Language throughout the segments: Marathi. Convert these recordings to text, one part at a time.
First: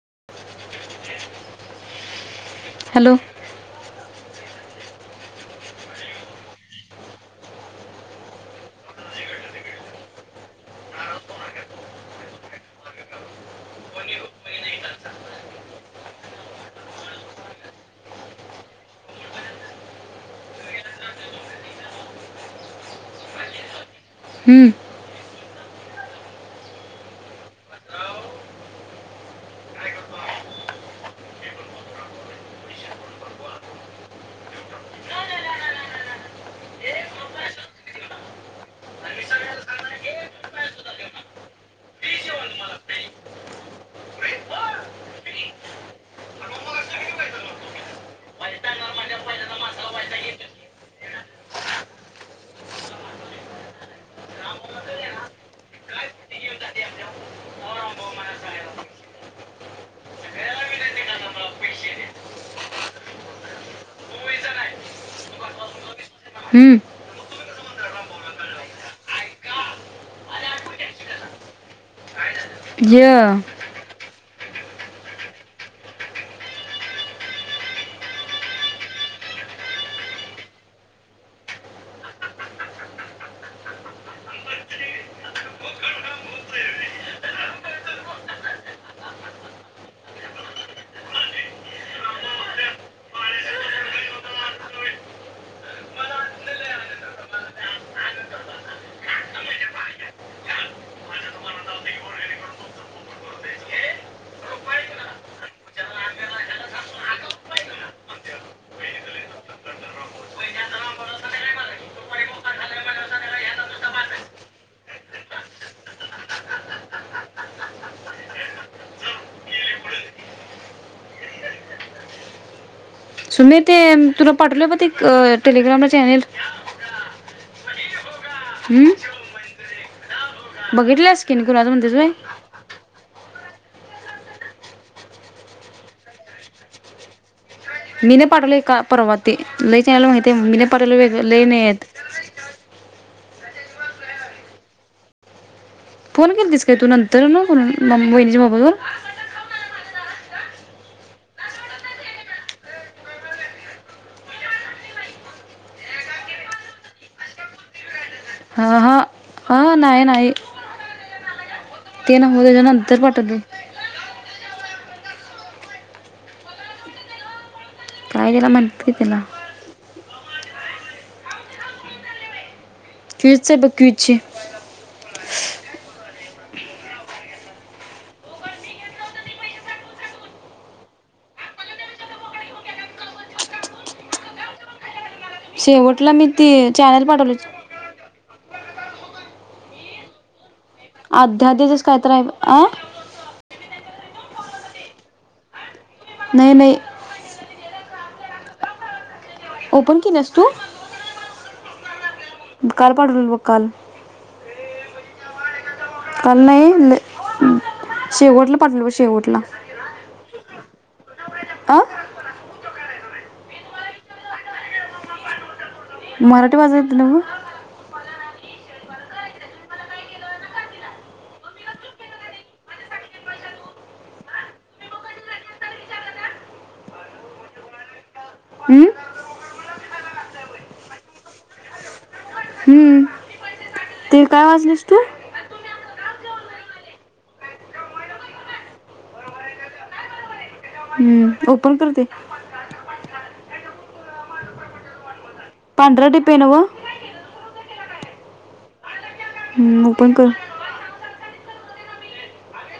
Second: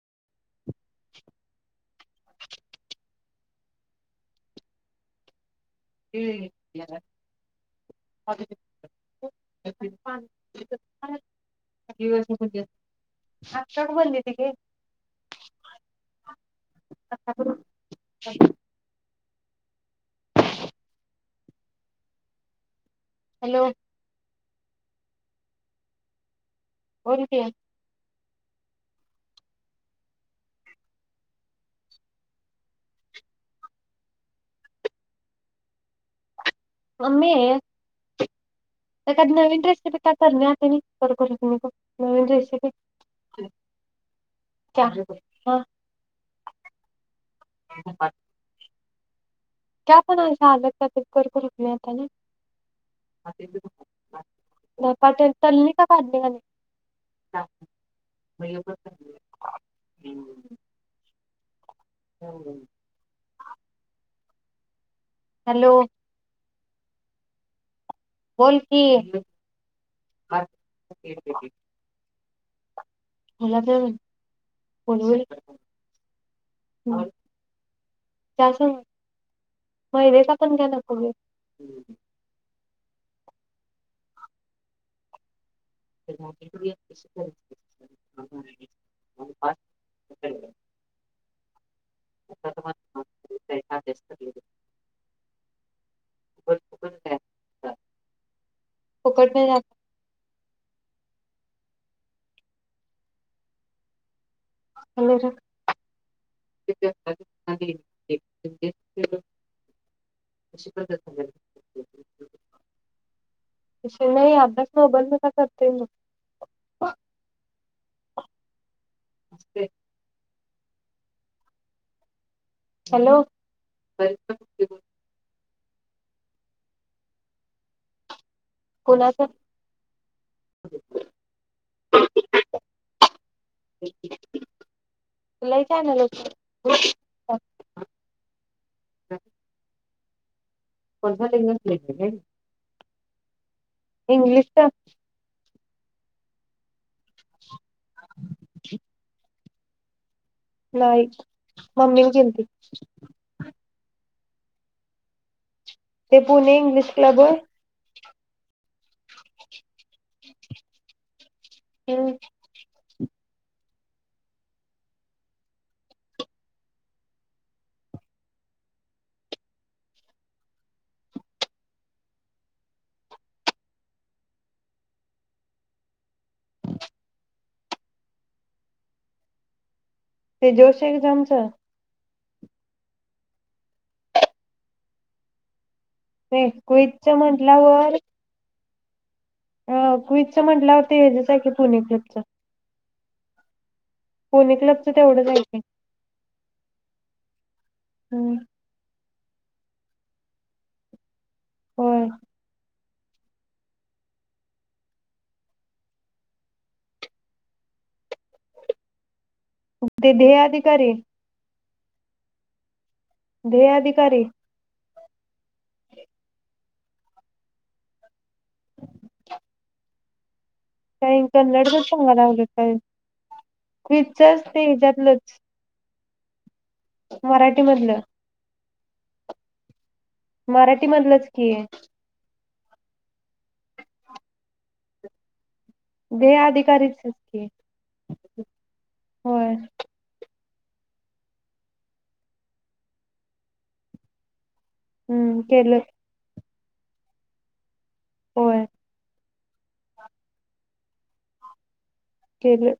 [unintelligible] हॅलो बनलेले हॅलो हम्म बोलकी मम्मी एखादी नवीन रेसिपी क्या करने आती नही हात भरतने को नवीन रेसिपी क्या हा क्या पण ऐसा अलग क्या तोबी करको रखने आता नई धपाटे तलने का काढणे का नई हम्म ह हॅलो हम्म बोलकी ज बोलवेल का हा त्यासंघ मैदे का पण क्या तर करून फुकट नाही राहात नाही तेशे लय अभ्यास सोबल नसते हॅलो सुमे ते तुला पाठवले ब ते टेलीग्रामन चॅनल हम् कोणाच बघितल्यास किनी कुणाच म्हणतील वय [inaudible] [unintelligible] [unintelligible] लय चागल लोक हाय [inaudible] मी ने पाटवले का परवा ते लै [inaudible] त्याला माहितेय मी [unintelligible] पाटवले वेगळं लै नेयात [inaudible] इंग्लिशचा फोन केलतीस काय तू नंतर न को [inaudible] मम् शैलीच्या मोबाईलवर न्हाई मम्मी न केलती ते पुणे इंग्लिश क्लब होय नाय न्हाई होय ते नव्ह त्यांच्या नंतर [unintelligible] दू [inaudible] काय त्याला म्हणत्याती ना क्विज चेत ब क्विच्चे ते जोश एक्जमचं शीप व्हय कुईतच्या म्हणल्यावर अ कुईतच्या म्हंल्यावर अध्यादिदज कायतर आहे ब आ [inaudible] पुणे क्लबच तेवढच हायकी नाई नाई हम् ओपन किल्यास तु होय काल पाठवलेल बघ काल [unintelligible] काल नाई लै शेवटला पाठलेल ब शेवटला ते ध्येय आधिकारी? आ दे अधिकारी? [inaudible] [unintelligible] [unintelligible] मराठीमधल. हम्म? मराठीमधलच की? हम्म. ते काय वाजलेस तु? देह अधिकारीेच च की होय. ओपन करते हम्म केलं पांढरा डिपी आहे नव्ह होय हम्म ओपन कर केलं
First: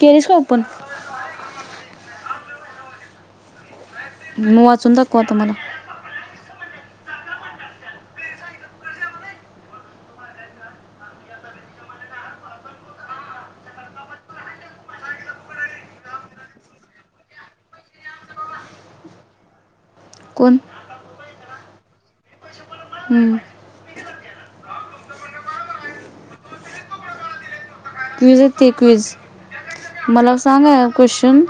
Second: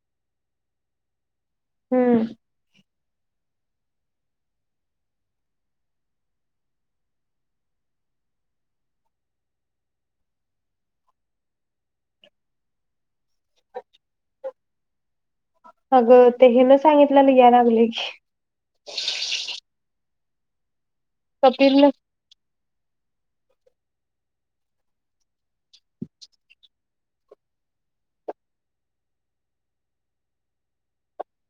केलीस का ओपन हम्म मंग वाचून दाखव आता मला अगं ते हीन सांगितल्याल यायलोय की कोण कपिला क्विझ ये ते क्विझ मला सांग आ क्वेश्चन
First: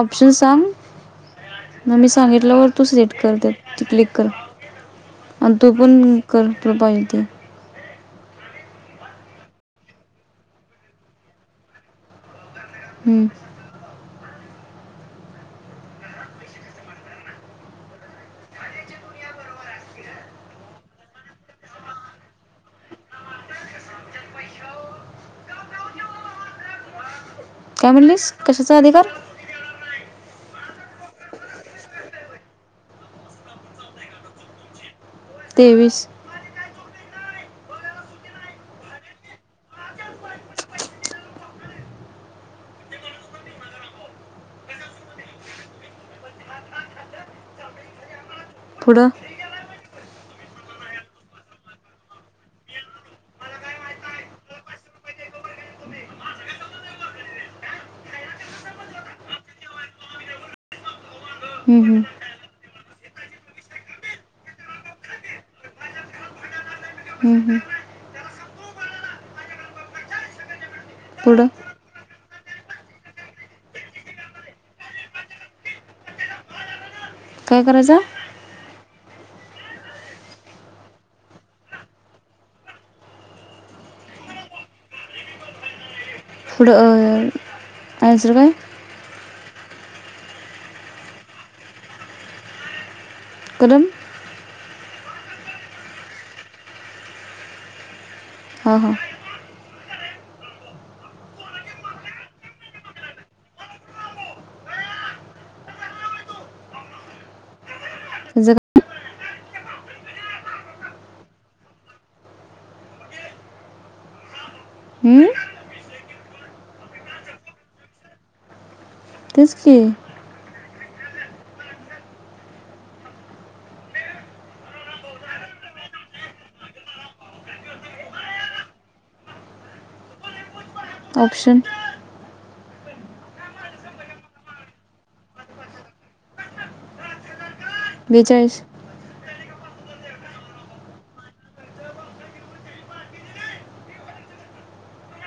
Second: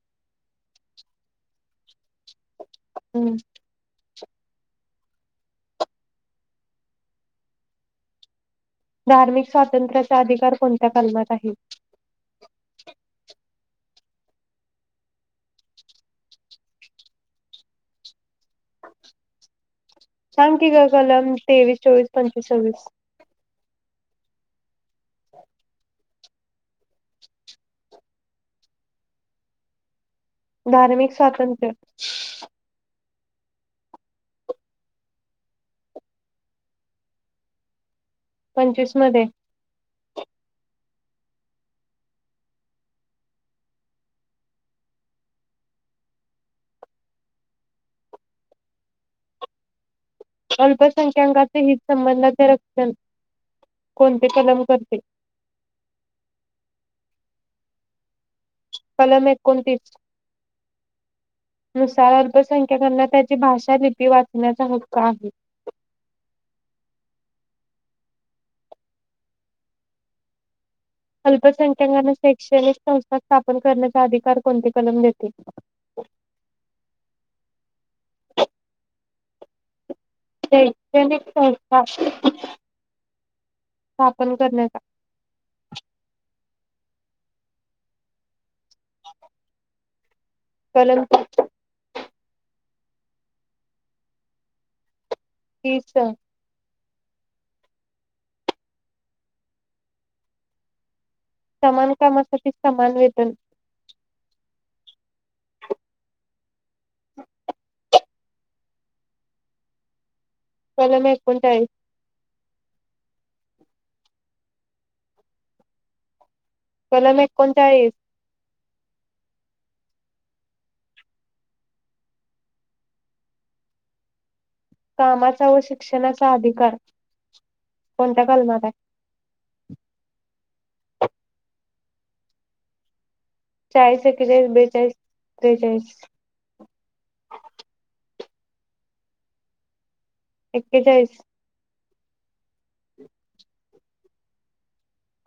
ऑप्शन सांग आणि सांगितल्यावर तू सिलेक्ट कर हम्म ते ती क्लीक कर आण तो पण कर तुला पाहिजे ते धार्मिक स्वातंत्र्याचा अधिकार कोणत्या कलमात आहे. हम्म सांग की गं कलम तेवीस, चोवीस, पंचवीस, सव्हीस. काय म्हणलीस! कशाचा अधिकार? धार्मिक स्वातंत्र्य तेवीस पंचवीस मध्ये, पुढं, अल्पसंख्याकाचे हितसंबंधांचे रक्षण कोणते कलम करते? कलम एकोणतीस, हं, हं. नुसार अल्पसंख्याकांना त्याची भाषा लिपी वाचण्याचा हक्क आहे. हं, हं. पुढं अल्पसंख्यांक शैक्षणिक संस्था स्थापन करण्याचा अधिकार कोणते कलम देते. काय करायचा शैक्षणिक संस्था स्थापन करण्याचा. पुढ [inaudible] काय कलम कलम तीस हा हा समान कामासाठी समान वेतन त्याचं काय कलम एकोणचाळीस हम्म कलम एकोणचाळीस तेचकी, कामाचा व शिक्षणाचा अधिकार कोणत्या कलमात आहे? ऑप्शन, चाळीस एकेचाळीस बेचाळीस त्रेचाळीस बेचाळीस एकेचाळीस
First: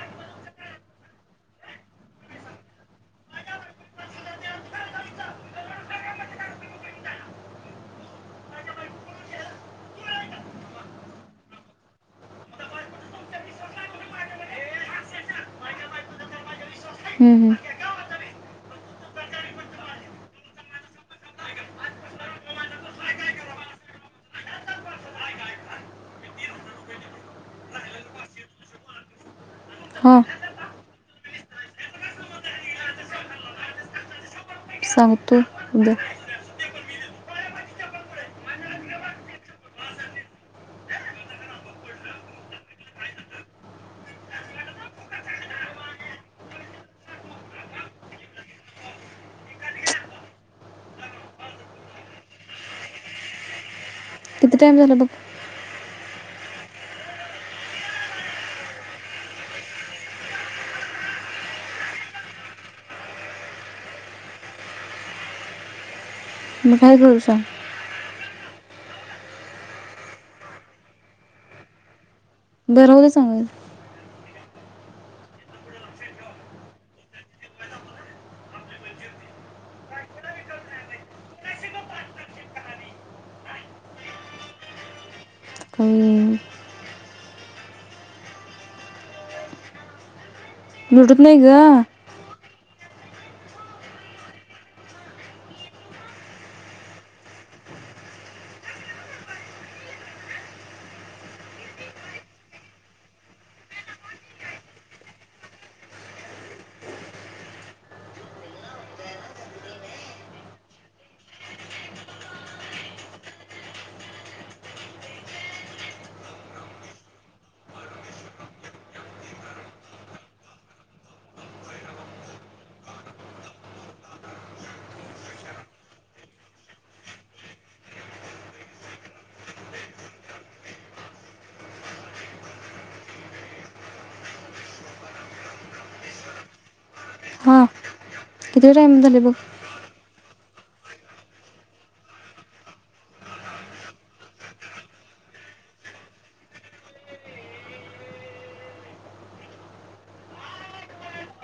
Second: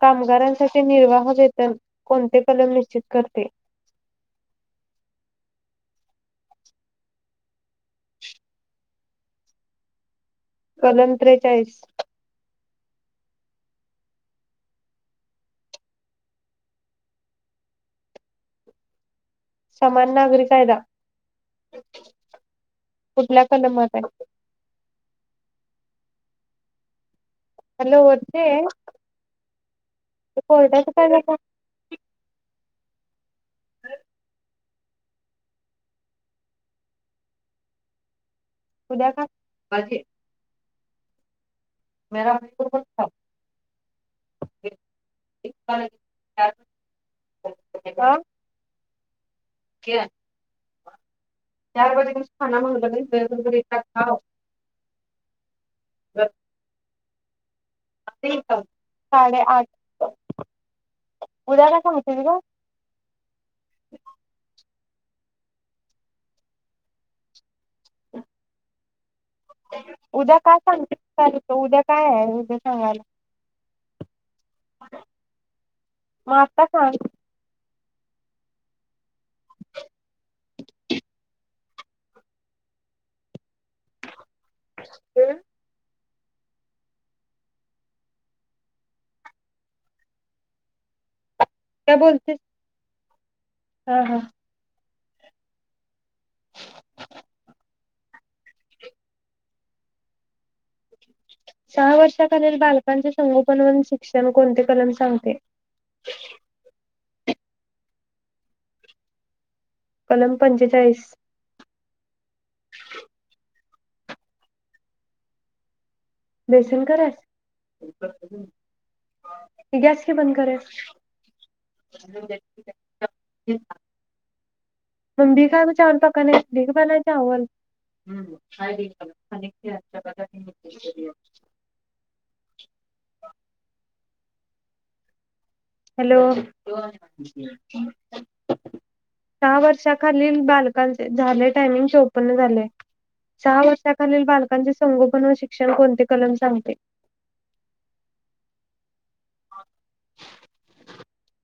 कामगारांसाठी निर्वाह वेतन कोणते कलम निश्चित करते. कलम त्रेचाळीस हं, हं. समान नागरी कायदा कुठल्या कलमात आहे. हॅलो वर्षे हां ते कोर्टाच् काय झालं. सांगतो उद्या.. उद्या का? म [inaudible] [inaudible] क [unintelligible] चार वाजे त खाना म्हगलं घ टा किती टाइम झाला बघा. ब साडे आठ उद्या काय सांगतीस ग.. मग काय करू सांग? उद्या काय सांगते? चल उद्या काय आहे? बर राहू दे सांगेन. म आता सांग. हम्म काही नि [unintelligible] नाही ग. काय बोलतेस हा हा सहा वर्षाखालील बालकांचे संगोपन वन शिक्षण कोणते कलम सांगते? कलम पंचेचाळीस. बेसन करायचं गॅस क बंद कर मग भीखा चावल पकाने भीखवालाय चावल हॅलो हां किती टाईम झाले बघ सहा वर्षा खाली खालील बालकांचे झाले टायमिंग चौपन्न झाले सहा वर्षाखालील बालकांचे संगोपन व शिक्षण कोणते कलम सांगते? [unintelligible]